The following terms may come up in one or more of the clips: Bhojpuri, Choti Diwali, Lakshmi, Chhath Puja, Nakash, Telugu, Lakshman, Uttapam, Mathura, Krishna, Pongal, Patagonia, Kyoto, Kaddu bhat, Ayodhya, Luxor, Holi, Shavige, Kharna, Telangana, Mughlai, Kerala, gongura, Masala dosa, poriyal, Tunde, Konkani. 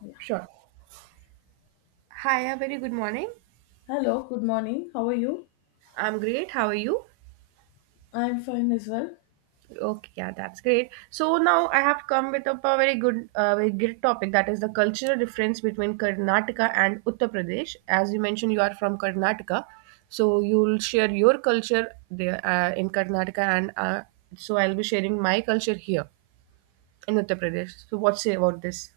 Yeah. Sure. Hi, a very good morning. Hello, good morning. How are you? I'm great. How are you? I'm fine as well. Okay, yeah, that's great. So now I have come with up a very good, very great topic that is the cultural difference between Karnataka and Uttar Pradesh. As you mentioned, you are from Karnataka, so you'll share your culture there in Karnataka, and so I'll be sharing my culture here in Uttar Pradesh. So what say about this?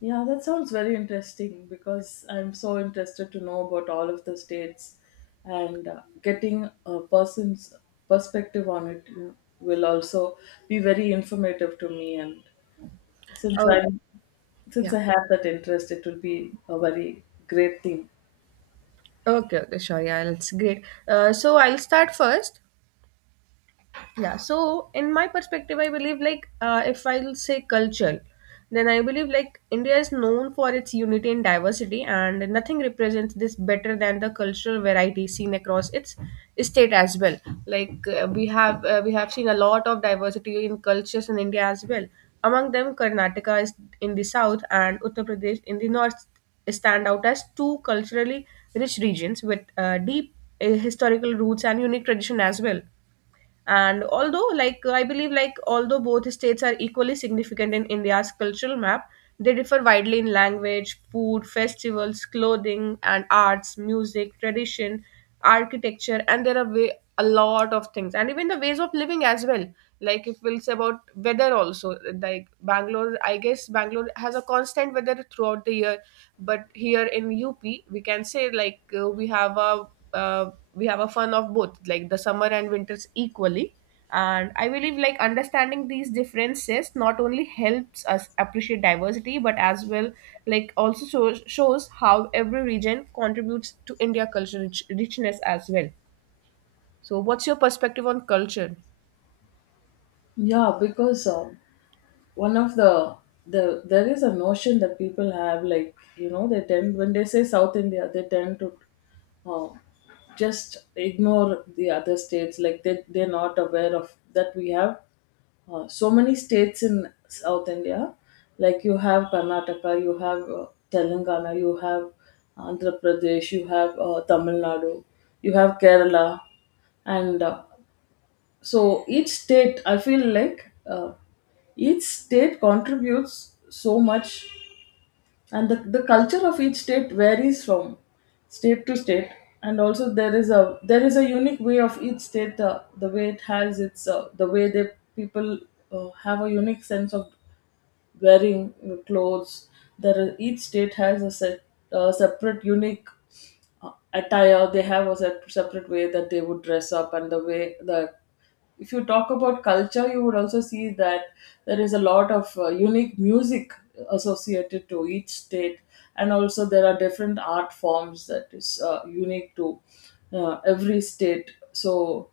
Yeah, that sounds very interesting because I'm so interested to know about all of the states and getting a person's perspective on it. Will also be very informative to me, and since Oh, I'm since yeah. I have that interest, it will be a very great thing. Okay, okay, sure. Yeah, that's great. So I'll start first. Yeah, so in my perspective, I believe like if I'll say culture, then I believe like India is known for its unity and diversity, and nothing represents this better than the cultural variety seen across its state as well. Like we have seen a lot of diversity in cultures in India as well. Among them, Karnataka is in the south and Uttar Pradesh in the north stand out as two culturally rich regions with deep historical roots and unique tradition as well. And although, like, I believe, like, although both states are equally significant in India's cultural map, they differ widely in language, food, festivals, clothing and arts, music, tradition, architecture, and there are way, a lot of things, and even the ways of living as well. Like, if we'll say about weather also, like Bangalore, I guess Bangalore has a constant weather throughout the year, but here in UP we can say like we have a fun of both, like the summer and winters equally. And I believe, like, understanding these differences not only helps us appreciate diversity, but as well, like, also shows how every region contributes to India culture richness as well. So what's your perspective on culture? Yeah, because one of the there is a notion that people have, like, you know, they tend, when they say South India they tend to uh, just ignore the other states, like they're not aware of that we have so many states in South India. Like, you have Karnataka, you have Telangana, you have Andhra Pradesh, you have Tamil Nadu, you have Kerala, and so each state, I feel like, each state contributes so much, and the culture of each state varies from state to state. And also, there is a unique way of each state, the way it has its the way the people have a unique sense of wearing clothes. There, each state has a separate, unique attire. They have a set, separate way that they would dress up, and the way that, if you talk about culture, you would also see that there is a lot of unique music associated to each state, and also there are different art forms that is unique to every state. So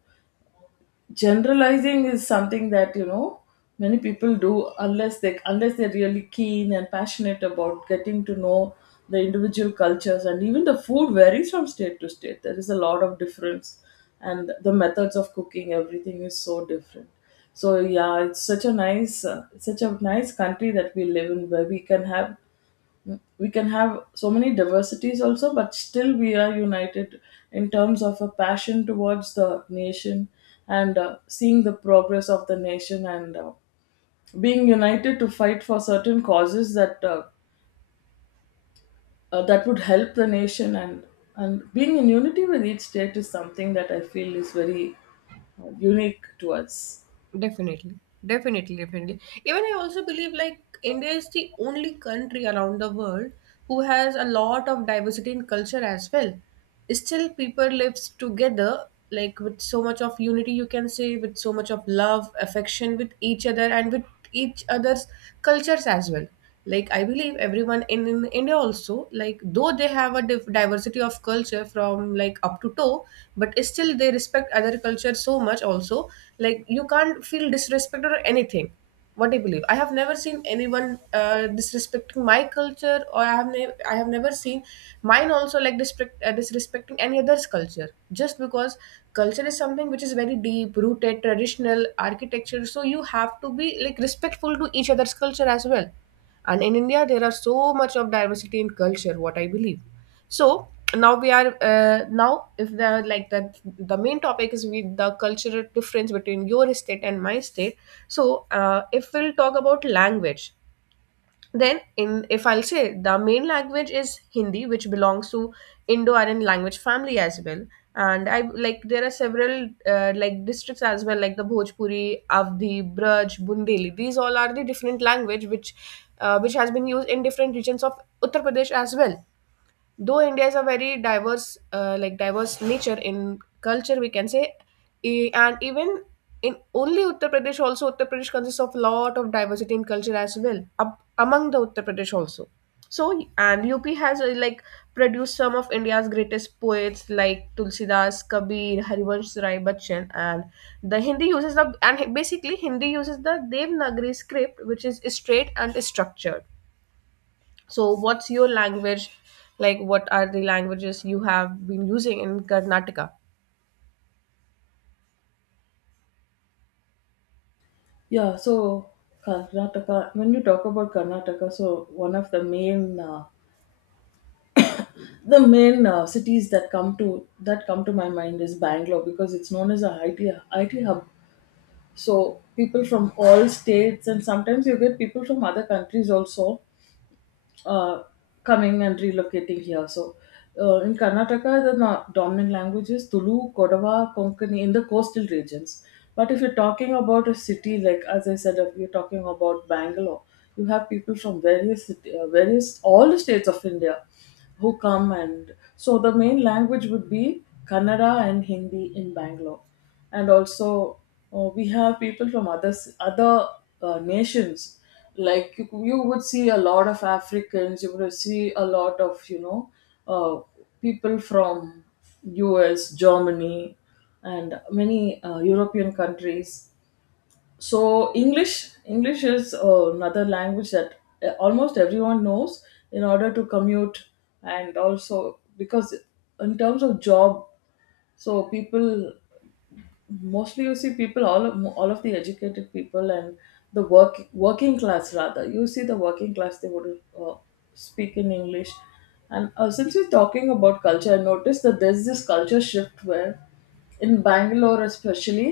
generalizing is something that, you know, many people do, unless they unless they're really keen and passionate about getting to know the individual cultures. And even the food varies from state to state, there is a lot of difference, and the methods of cooking, everything is so different. So yeah, it's such a nice country that we live in, where we can have so many diversities also, but still we are united in terms of a passion towards the nation, and seeing the progress of the nation, and being united to fight for certain causes that that would help the nation, and being in unity with each state is something that I feel is very unique to us. Definitely, definitely, definitely. Even I also believe like India is the only country around the world who has a lot of diversity in culture as well. Still, people lives together like with so much of unity, you can say, with so much of love, affection with each other, and with each other's cultures as well. Like, I believe everyone in India also, like, though they have a diversity of culture from like up to toe, but still they respect other culture so much also. Like, you can't feel disrespect or anything. What I believe, I have never seen anyone disrespecting my culture, or I have I have never seen mine also like disrespect, disrespecting any other's culture, just because culture is something which is very deep rooted, traditional architecture, so you have to be like respectful to each other's culture as well. And in India there are so much of diversity in culture, what I believe. So now we are now if the like that the main topic is with the cultural difference between your state and my state. So if we'll talk about language, then in, if I'll say, the main language is Hindi, which belongs to Indo-Aryan language family as well. And I, like, there are several like districts as well, like the Bhojpuri, Avdi, Braj, Bundeli, these all are the different language which has been used in different regions of Uttar Pradesh as well. Though India is a very diverse like diverse nature in culture, we can say, and even in only Uttar Pradesh also, Uttar Pradesh consists of lot of diversity in culture as well. UP, among the Uttar Pradesh also. So, and UP has like produced some of India's greatest poets like Tulsidas, Kabir, Harivansh Rai Bachchan, and the Hindi uses the, and basically Hindi uses the Devanagari script, which is straight and structured. So, what's your language? Like, what are the languages you have been using in Karnataka? Yeah, so Karnataka, when you talk about Karnataka, so one of the main uh, cities that come to my mind is Bangalore, because it's known as a IT hub. So people from all states, and sometimes you get people from other countries also uh, coming and relocating here. So in Karnataka, the dominant language is Tulu, Kodava, Konkani in the coastal regions. But if you're talking about a city, like, as I said, if you're talking about Bangalore, you have people from various all the states of India who come, and so the main language would be Kannada and Hindi in Bangalore, and also we have people from other nations. Like, you would see a lot of Africans, you would see a lot of, you know, uh, people from U.S., Germany, and many European countries. So English, is another language that almost everyone knows, in order to commute, and also because in terms of job. So people, mostly you see people, all of the educated people, and the work working class, rather, you see the working class, they would speak in English. And since we're talking about culture, I noticed that there's this culture shift where in Bangalore especially,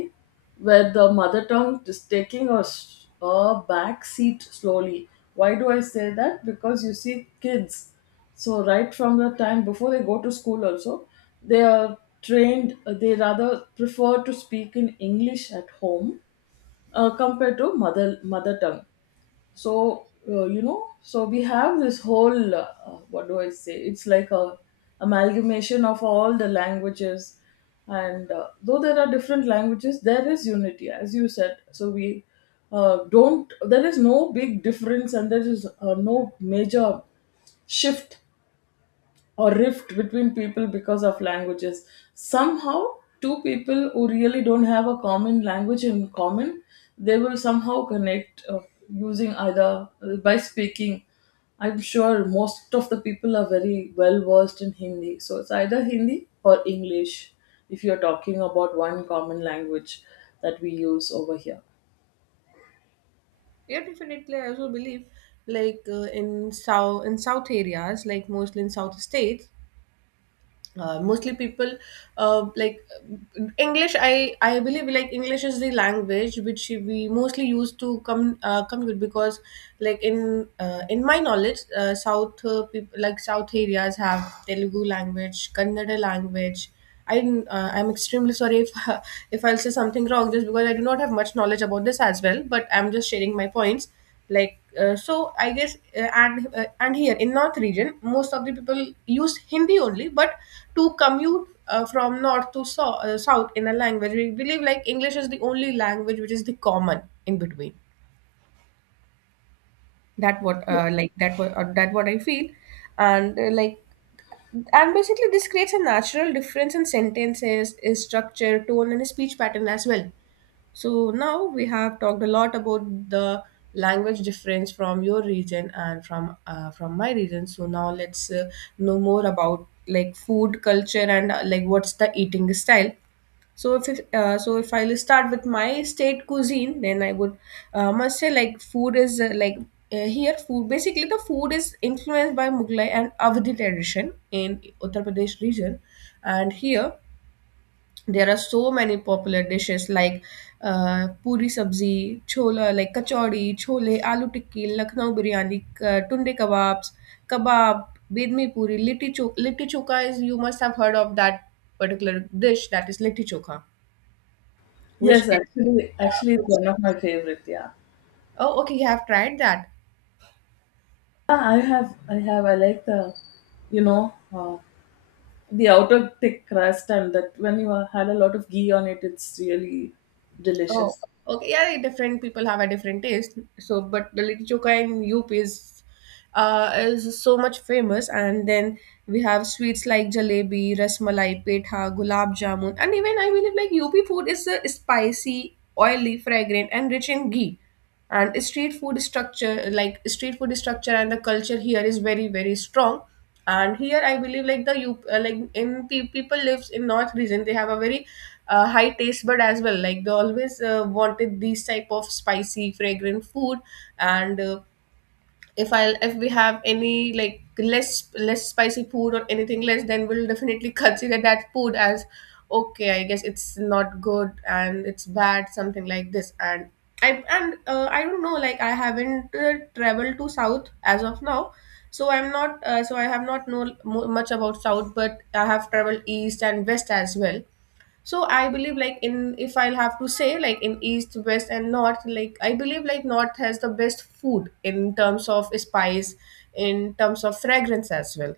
where the mother tongue is taking a, a back seat slowly. Why do I say that? Because you see kids, so right from the time before they go to school also, they are trained, they rather prefer to speak in English at home compared to mother tongue. So you know, so we have this whole what do I say? It's like a amalgamation of all the languages, and though there are different languages, there is unity, as you said. So we don't. There is no big difference, and there is no major shift or rift between people because of languages. Somehow, two people who really don't have a common language in common, they will somehow connect using either by speaking. I'm sure most of the people are very well versed in Hindi, so it's either Hindi or English, if you're talking about one common language that we use over here. Yeah, definitely. I also believe, like in south areas, like mostly in south states, mostly people, uh, like English. I believe like English is the language which we mostly use to come commute, because, like in my knowledge, south people, like south areas have Telugu language, Kannada language. I'm extremely sorry if if I'll say something wrong, just because I do not have much knowledge about this as well. But I'm just sharing my points. Like so, I guess and here in North region, most of the people use Hindi only. But to commute from North to South in a language, we believe like English is the only language which is the common in between. That what I feel. And basically this creates a natural difference in sentences is structure, tone and speech pattern as well. So now we have talked a lot about the language difference from your region and from my region. So now let's know more about like food culture and like what's the eating style. So so, if I'll start with my state cuisine, then I would must say like food is here food basically the food is influenced by Mughlai and Avadi tradition in Uttar Pradesh region, and here there are so many popular dishes like puri sabzi, chola, like kachori, chole, aloo tikki, Lucknow biryani, tunde kebabs, kebab, bedmi puri, litti choka. Litti choka is, you must have heard of that particular dish, that is litti choka, which Yes, is, actually, yeah, actually, it's which, one of my favorite. Yeah. oh okay you have tried that. Yeah, I have, I like you know, uh, the outer thick crust, and that, when you had a lot of ghee on it, it's really Oh, delicious. okay. Yeah, different people have a different taste. So but the litti chokha in UP is so much famous, and then we have sweets like jalebi, rasmalai, petha, gulab jamun. And even I believe like UP food is spicy, oily, fragrant and rich in ghee. And street food structure, like street food structure and the culture here is very, very strong. And here I believe like the you people lives in north region, they have a very high taste bud as well. Like they always wanted these type of spicy fragrant food. And if I, if we have any like less spicy food or anything less, then we'll definitely consider that food as, okay I guess it's not good and it's bad, something like this. And I don't know, like I haven't traveled to south as of now, so I'm not so I have not know much about south, but I have traveled east and west as well. So I believe like in, if I'll have to say like in east, west and north, like I believe like north has the best food in terms of spice, in terms of fragrance as well.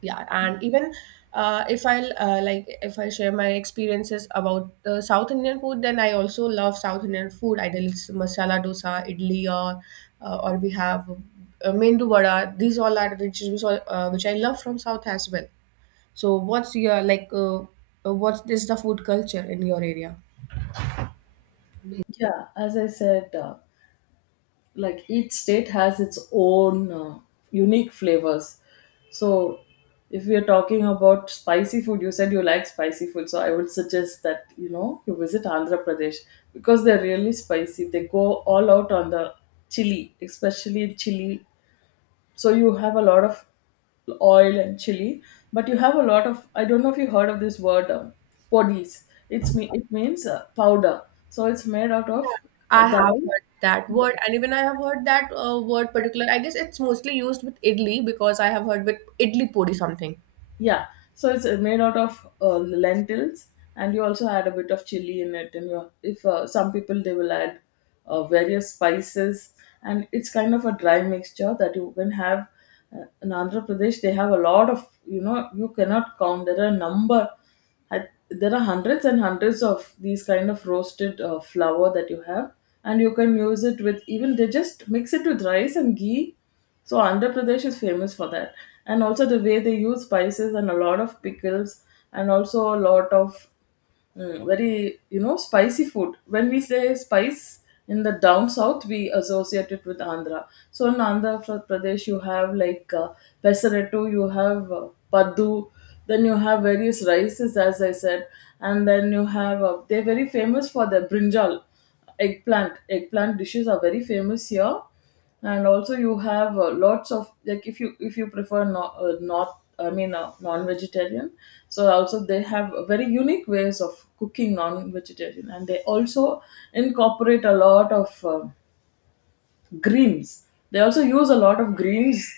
Yeah, and even if I'll if I share my experiences about the south Indian food, then I also love south Indian food, ideally it's masala dosa, idli, or we have mendu vada, these all are dishes which, all, which I love from south as well. So what's your like what is the food culture in your area? Yeah, as I said, like each state has its own unique flavors. So if we are talking about spicy food, you said you like spicy food, so I would suggest that, you know, you visit Andhra Pradesh, because they're really spicy, they go all out on the chili, especially chili. So you have a lot of oil and chili. But you have a lot of, I don't know if you heard of this word, podis. It's me it means powder. So it's made out of I have dal. heard that word, and even I have heard that word particular. I guess it's mostly used with idli, because I have heard with idli puri something. Yeah, so it's made out of lentils, and you also add a bit of chili in it. And you, if some people, they will add various spices, and it's kind of a dry mixture that you can have. In Andhra Pradesh, they have a lot of, you know, you cannot count. There are there are hundreds and hundreds of these kind of roasted flour that you have, and you can use it with, even they just mix it with rice and ghee. So Andhra Pradesh is famous for that, and also the way they use spices and a lot of pickles, and also a lot of very, you know, spicy food. When we say spice in the down south, we associate it with Andhra. So in Pradesh, you have like pesarettu, you have paddu, then you have various rices, as I said, and then you have they're very famous for the brinjal, eggplant. Eggplant dishes are very famous here, and also you have lots of, like, if you, if you prefer not not I mean non-vegetarian, so also they have very unique ways of cooking non-vegetarian, and they also incorporate a lot of greens. They also use a lot of greens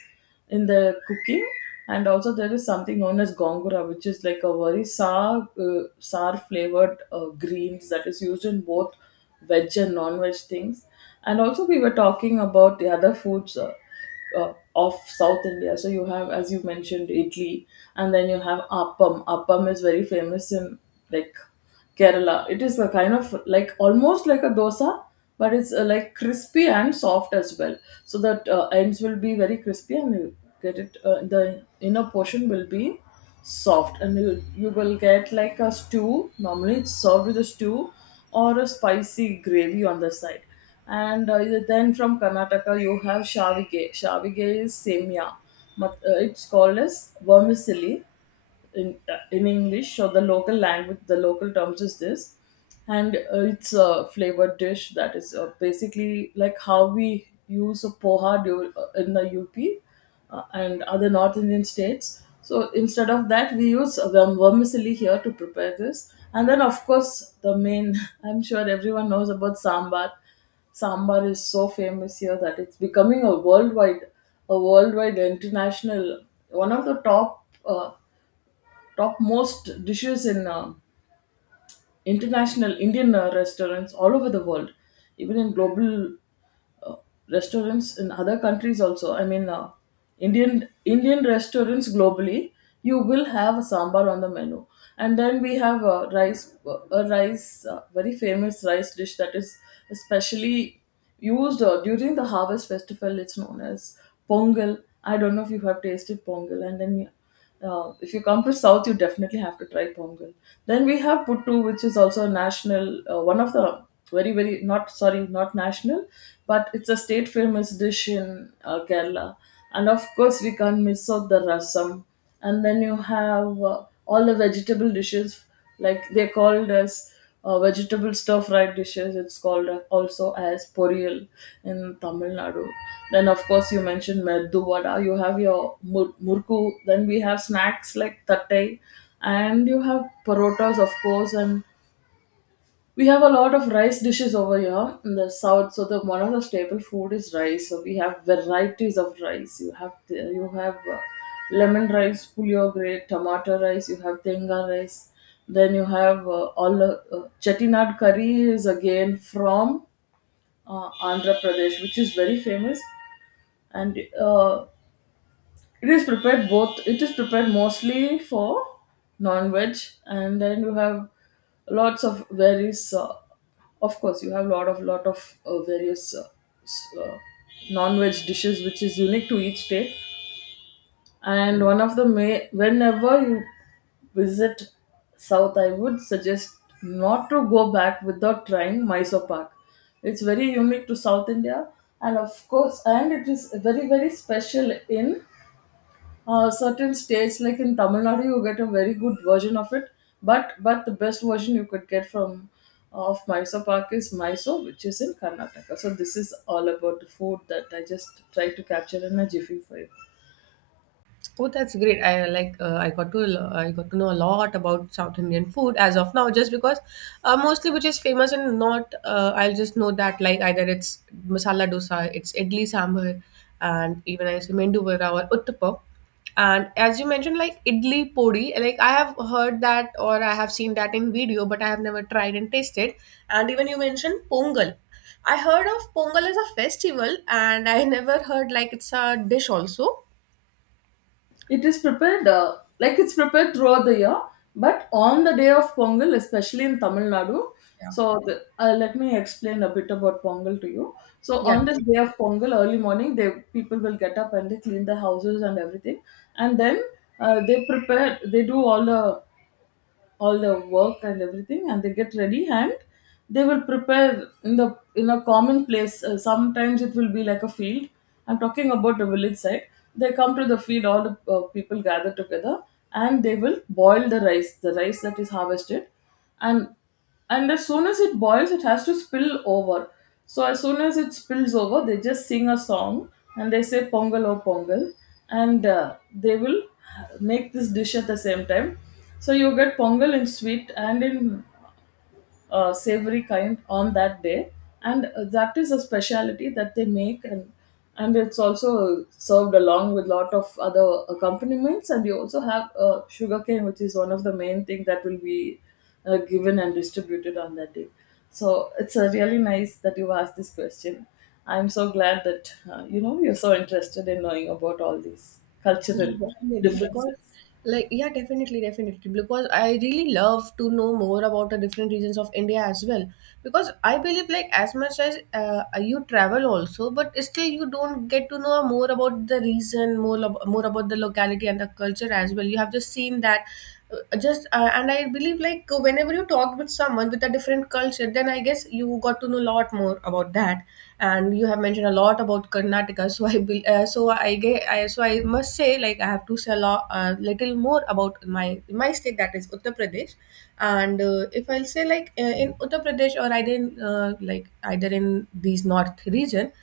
in their cooking, and also there is something known as gongura, which is like a very sour flavored greens that is used in both veg and non-veg things. And also we were talking about the other foods. Of South India. So you have, as you mentioned, Italy, and then you have appam. Appam is very famous in like Kerala. It is a kind of like almost like a dosa, but it's like crispy and soft as well. So that ends will be very crispy, and you get it. The inner portion will be soft, and you will get like a stew. Normally, it's served with a stew or a spicy gravy on the side. And then from Karnataka, you have Shavige. Shavige is semia. It's called as vermicelli in English, or the local language, the local terms is this, and it's a flavored dish that is basically like how we use a poha in the UP and other North Indian states. So instead of that, we use vermicelli here to prepare this, and then, of course, the main. I'm sure everyone knows about sambar. Sambar is so famous here that it's becoming a worldwide international one of the top topmost dishes in international Indian restaurants all over the world, even in global uh, restaurants in other countries also. I mean, Indian, restaurants globally, you will have a sambar on the menu. And then we have a rice, very famous rice dish that is especially used during the harvest festival. It's known as pongal. I don't know if you have tasted pongal, and then yeah, if you come to South, you definitely have to try Pongal. Then we have Puttu, which is also a one of the very, very, not, sorry, not national, but it's a state famous dish in Kerala. And of course, we can't miss out the rasam. And then you have all the vegetable dishes, like they're called as vegetable stir fried dishes. It's called also as poriyal in Tamil Nadu. Then of course you mentioned meddu vada. You have your murku. Then we have snacks like tattai, and you have parotas of course, and we have a lot of rice dishes over here in the south. So the one of the staple food is rice. So we have varieties of rice. You have you have lemon rice, puliyogre, tomato rice. You have tenga rice. Then you have all the chettinad curry is again from Andhra Pradesh, which is very famous. And uh, it is prepared both. It is prepared mostly for non-veg, and then you have lots of various. Of course, you have lot of various s- uh, non-veg dishes, which is unique to each state. And one of the may whenever you visit south, I would suggest not to go back without trying Mysore Pak. It's very unique to South India, and of course, and it is very very special in certain states. Like in Tamil Nadu you get a very good version of it, but the best version you could get from of Mysore Park is Mysore, which is in Karnataka. So this is all about the food that I just try to capture in a jiffy for you. Oh, that's great. I like I got to I got to know a lot about South Indian food as of now, just because mostly which is famous and not I'll just know that like either it's masala dosa, it's idli sambar, and even I say mendu vada or uttapam. And as you mentioned, like idli podi, like I have heard that or I have seen that in video, but I have never tried and tasted. And even you mentioned pongal. I heard of pongal as a festival, and I never heard like it's a dish also. It's prepared throughout the year, but on the day of Pongal, especially in Tamil Nadu. Yeah. So let me explain a bit about Pongal to you. So Yeah. on this day of Pongal, early morning, they people will get up and they clean the houses and everything, and then they prepare. They do all the work and everything, and they get ready, and they will prepare in the in a common place. Uh, sometimes it will be like a field. I'm talking about the village side. They come to the field, all the people gather together, and they will boil the rice that is harvested. And and as soon as it boils, it has to spill over. So as soon as it spills over, they just sing a song and they say pongal or pongal, and they will make this dish at the same time. So you get pongal in sweet and in savory kind on that day, and that is a speciality that they make. And and it's also served along with lot of other accompaniments, and you also have sugarcane, which is one of the main thing that will be given and distributed on that day. So it's a really nice that you asked this question. I'm so glad that you're so interested in knowing about all these Yeah, cultural definitely. Because, differences. like, yeah, definitely, definitely. Because I really love to know more about the different regions of India as well. Because I believe, like, as much as you travel also, but still you don't get to know more about the region, more, more about the locality and the culture as well. You have just seen that. Uh, just uh, and I believe whenever you talk with someone with a different culture, then I guess you got to know a lot more about that. And you have mentioned a lot about Karnataka. so I will so I get I, so I must say, I have to say a lot, little more about my state, that is Uttar Pradesh. And If I'll say in Uttar Pradesh, or either in either in these north region,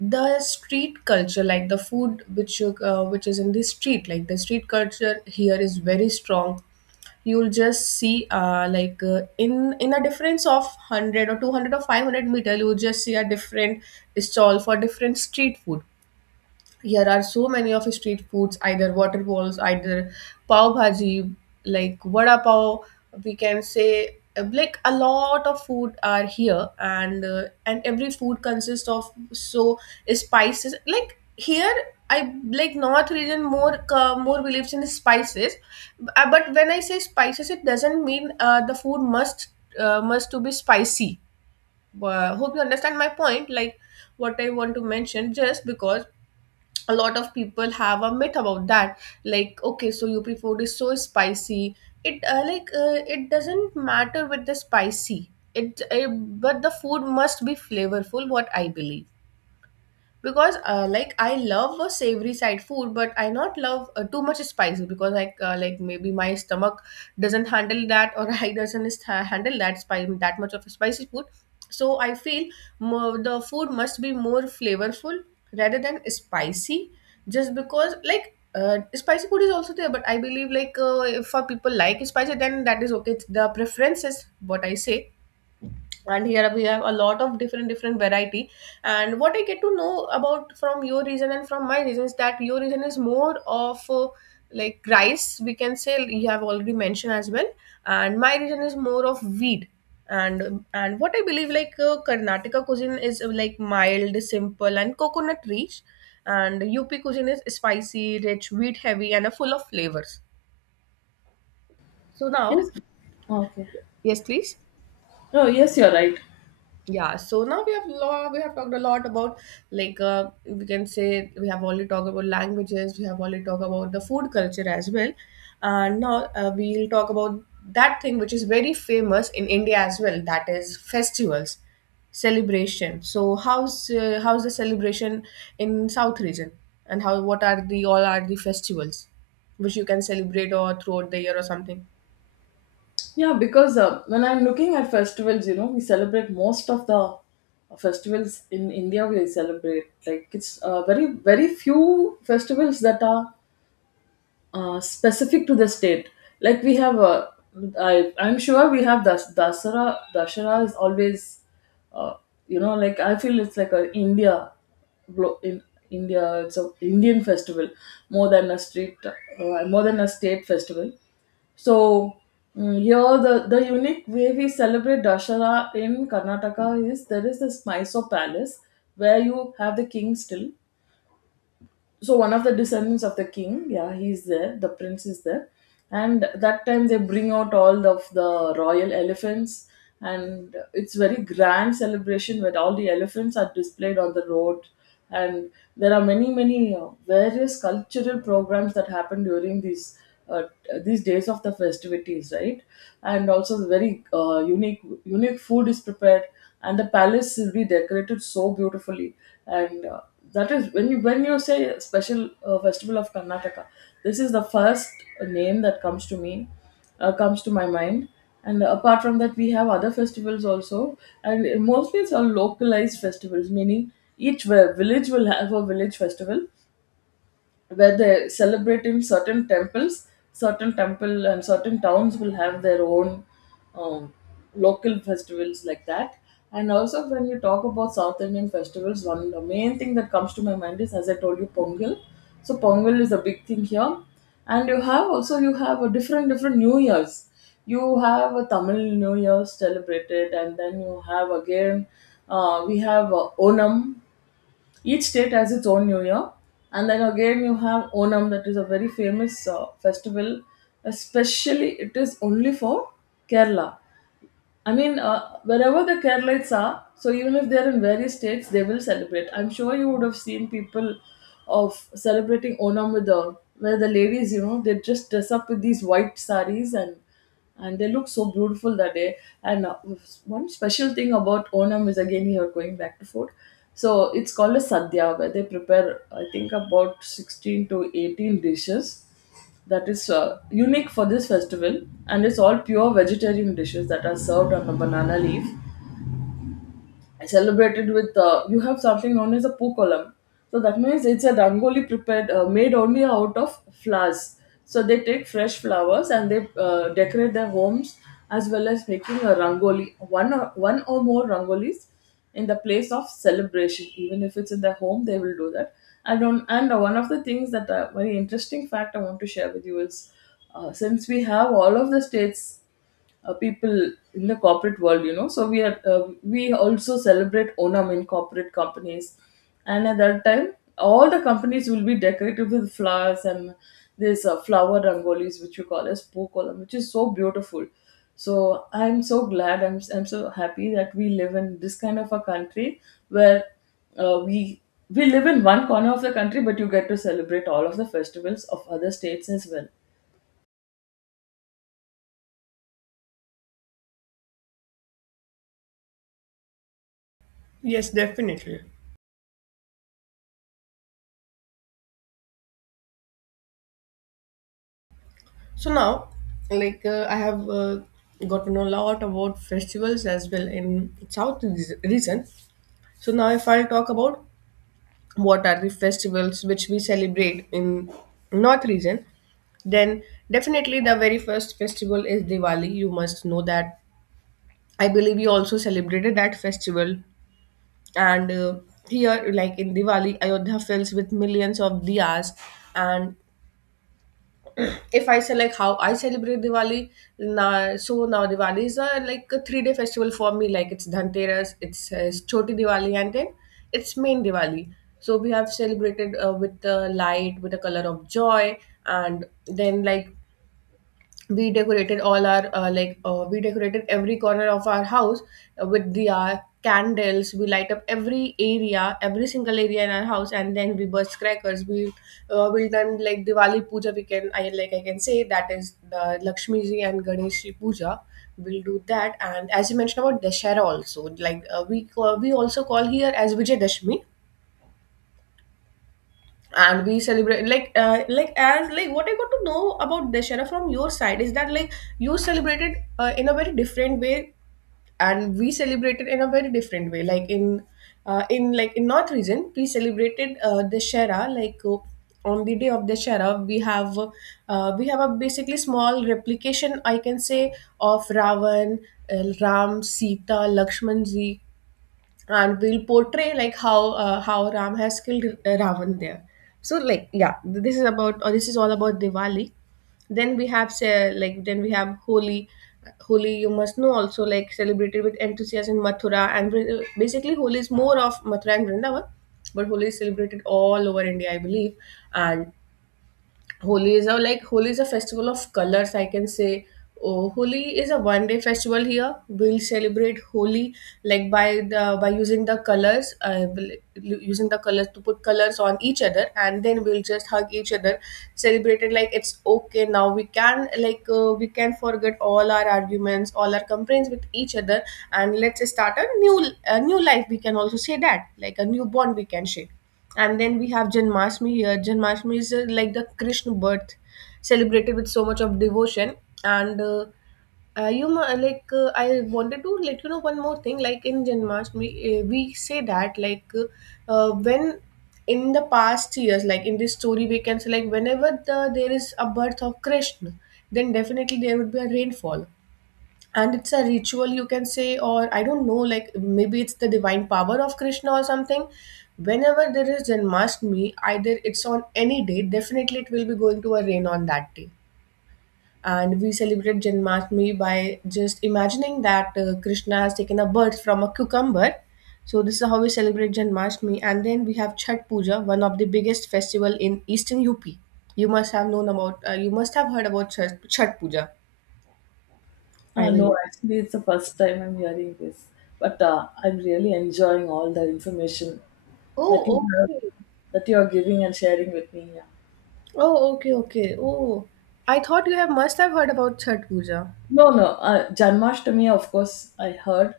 the street culture, like the food which which is in the street, like the street culture here is very strong. You'll just see in a difference of 100 or 200 or 500 meter, you'll just see a different stall for different street food. Here are so many of street foods, either water balls, either pav bhaji, like vada pav. We can say like a lot of food are here, and every food consists of so spices. Like here, I like North region more, more believes in spices. But when I say spices, it doesn't mean the food must to be spicy. Hope you understand my point. Like what I want to mention, just because a lot of people have a myth about that, like okay, so UP food is so spicy. It doesn't matter with the spicy, but the food must be flavorful, what I believe. Because I love a savory side food, but I not love too much spicy, because maybe my stomach doesn't handle that, or I doesn't sta- handle that spice, that much of a spicy food. So I feel more the food must be more flavorful rather than spicy. Just because spicy food is also there, but I believe if for people like spicy, then that is okay, it's the preferences, what I say. And here we have a lot of different different variety. And what I get to know about, from your region and from my region, is that your region is more of rice, we can say, you have already mentioned as well. And my region is more of wheat. And what I believe, Karnataka cuisine is like mild, simple and coconut rich. And UP cuisine is spicy rich, wheat heavy and full of flavors. So Yes. now, Okay. yes please. Oh, yes, you're right. Yeah, so now we have law, we have talked a lot about, we can say, we have already talked about languages, we have already talked about the food culture as well. And now we'll talk about that thing which is very famous in India as well, that is festivals, celebration. So how's how's the celebration in South region, and how what are the all are the festivals which you can celebrate or throughout the year or something? Yeah, because when I'm looking at festivals, we celebrate most of the festivals in India. We celebrate like it's very very few festivals that are specific to the state. Like we have, I'm sure we have Dasara. Dasara is always, uh, like I feel it's like a India, in India, it's a Indian festival more than a state festival. So here the unique way we celebrate Dashara in Karnataka is there is this Mysore palace where you have the king still. So one of the descendants of the king, yeah, he's there, the prince is there. And that time they bring out all of the royal elephants, and it's very grand celebration where all the elephants are displayed on the road. And there are many many various cultural programs that happen during uh, these days of the festivities, right? And also the very unique unique food is prepared, and the palace will be decorated so beautifully. And that is when you say special festival of Karnataka, this is the first name that comes to my mind. And apart from that we have other festivals also, and mostly it's all localized festivals, meaning each village will have a village festival where they celebrate in certain temples, certain temple and certain towns will have their own um, local festivals like that. And also when you talk about South Indian festivals, one the main thing that comes to my mind is, as I told you, Pongal. So Pongal is a big thing here, and you have also you have a different different new years. You have a Tamil New Year celebrated, and then you have again we have Onam. Each state has its own New Year, and then again you have Onam, that is a very famous festival. Especially, it is only for Kerala. I mean, wherever the Keralites are, so even if they're in various states, they will celebrate. I'm sure you would have seen people of celebrating Onam with the where the ladies, they just dress up with these white saris, and they look so beautiful that day. And one special thing about Onam is, again, here going back to food. So it's called a sadhya where they prepare, I think, about 16 to 18 dishes that is unique for this festival, and it's all pure vegetarian dishes that are served on a banana leaf. I celebrated with you have something known as a poo column. So that means it's a rangoli prepared made only out of flowers. So they take fresh flowers and they decorate their homes, as well as making a rangoli, one or more rangolis in the place of celebration. Even if it's in their home, they will do that. I don't. And one of the things that very interesting fact I want to share with you is, since we have all of the states, people in the corporate world, you know, so we also celebrate Onam in corporate companies, and at that time all the companies will be decorated with flowers and this flower rangolis, which we call as pookolam, which is so beautiful. So I'm so glad. I'm so happy that we live in this kind of a country where uh, we we live in one corner of the country, but you get to celebrate all of the festivals of other states as well. Yes, definitely. So now, I have got to know a lot about festivals as well in South region. So now, if I'll talk about what are the festivals which we celebrate in North region, then definitely the very first festival is Diwali. You must know that. I believe we also celebrated that festival, and here, like in Diwali, Ayodhya fills with millions of diyas. And if I say like how I celebrate Diwali, now, so now Diwali is a, like a 3 day festival for me. Like it's Dhanteras, it's, Choti Diwali, and then it's main Diwali. So we have celebrated with the light, with the color of joy. And then like we decorated all our we decorated every corner of our house with the candles, we light up every area, every single area in our house. And then we burst crackers, we will done like Diwali puja, we can, I can say, that is the Lakshmi ji and Ganesh ji puja, we'll do that. And as you mentioned about Dashera also, we call, we also call here as Vijay Dashmi. And we celebrate like, what I got to know about Dashera from your side is that like you celebrated in a very different way, and we celebrated in a very different way. Like in in North region we celebrated Dashera on the day of Dashera, we have a basically small replication, I can say, of Ravan, Ram, Sita, Lakshman ji. And we'll portray like how Ram has killed Ravan there. So like yeah, this is about, or this is all about Diwali. Then we have say, like then we have Holi. Holi you must know also, like celebrated with enthusiasm in Mathura and basically Holi is more of Mathura and Vrindavan, but Holi is celebrated all over India, I believe. And Holi is a like, Holi is a festival of colors, I can say. Oh, Holi is a 1 day festival here. We'll celebrate Holi like by the by using the colors, using the colors to put colors on each other, and then we'll just hug each other, celebrate it like it's okay now. We can we can forget all our arguments, all our complaints with each other, and let's start a new, a new life. We can also say that like a new bond we can share. And then we have Janmashtami here. Janmashtami is like the Krishna birth, celebrated with so much of devotion. And you ma- like I wanted to let you know one more thing. Like in Janmashtami, we say that like when in the past years, like in this story, we can say like whenever there is a birth of Krishna, then definitely there would be a rainfall. And it's a ritual, you can say, or I don't know, like maybe it's the divine power of Krishna or something. Whenever there is Janmashtami, either it's on any day, definitely it will be going to a rain on that day. And we celebrate Janmashtami by just imagining that Krishna has taken a birth from a cucumber. So this is how we celebrate Janmashtami. And then we have Chhat Puja, one of the biggest festival in eastern UP. You must have known about you must have heard about Chhat Puja. I No, will. actually, it's the first time I'm hearing this, but I'm really enjoying all the information Oh, that you have, okay. that you are giving and sharing with me. Yeah. Oh, okay, okay. Oh, I thought you have must have heard about Chhath Puja. No, no, Janmashtami, of course, I heard,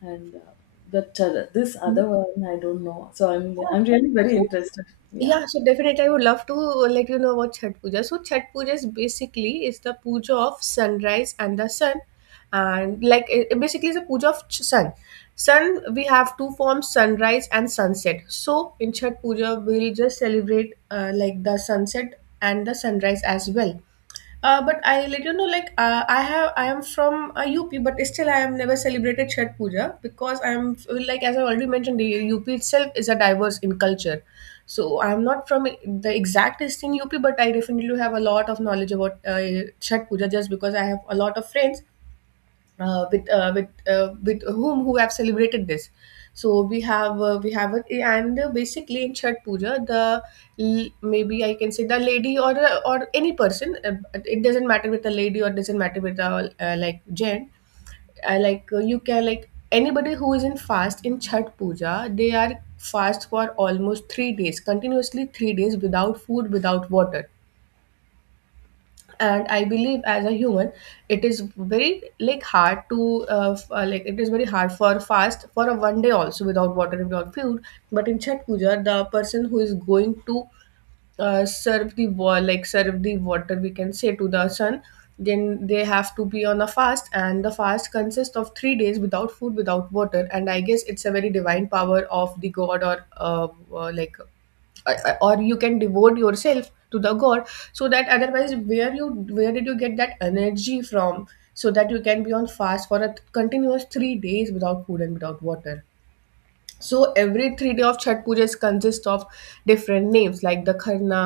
and but this other Mhm. one I don't know. So I'm Oh, I'm okay. really very So interested. Yeah. yeah, so definitely I would love to let you know about Chhath Puja. So Chhath Puja is basically is the puja of sunrise and the sun. And like it basically is a puja of sun. Sun we have two forms, sunrise and sunset. So in Chhath Puja we'll just celebrate like the sunset and the sunrise as well. But I let you know, I am from UP, but still I have never celebrated Chhat Puja, because I am like, as I already mentioned, the UP itself is a diverse in culture. So I am not from the exactest in UP, but I definitely have a lot of knowledge about Chhat Puja, just because I have a lot of friends with whom who have celebrated this. So we have it. And basically in Chhat Puja, the maybe I can say the lady, or any person, it doesn't matter with a lady or doesn't matter with a like gent, you can, like anybody who is in fast in Chhat Puja, they are fast for almost 3 days continuously, 3 days without food, without water. And I believe, as a human, it is very like hard to it is very hard for fast for a 1 day also, without water and without food. But in Chat Puja, the person who is going to serve the serve the water, we can say, to the sun, then they have to be on a fast. And the fast consists of 3 days without food, without water. And I guess it's a very divine power of the god, or uh, like or you can devote yourself to the god. So that otherwise, where you, where did you get that energy from, so that you can be on fast for a continuous 3 days without food and without water. So every 3 day of chat pujas consists of different names, like the Kharna,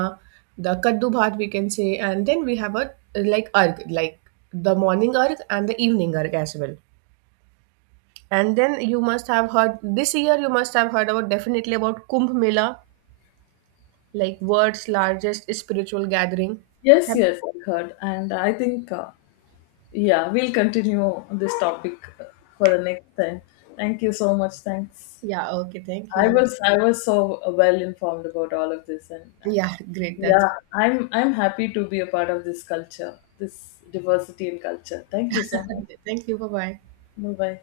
the Kaddu Bhat, we can say. And then we have a arg, like the morning arg and the evening arg as well. And then you must have heard this year, you must have heard about, definitely, about Kumbh Mela, like world's largest spiritual gathering. Yes, Have- yes, I heard, and I think, yeah, we'll continue this topic for the next time. Thank you so much. Thanks. Yeah, okay, thank I you. was I was so well informed about all of this, and Yeah, great. That's Yeah, I'm happy to be a part of this culture, this diversity in culture. Thank you so much. thank you. Bye bye. Bye bye.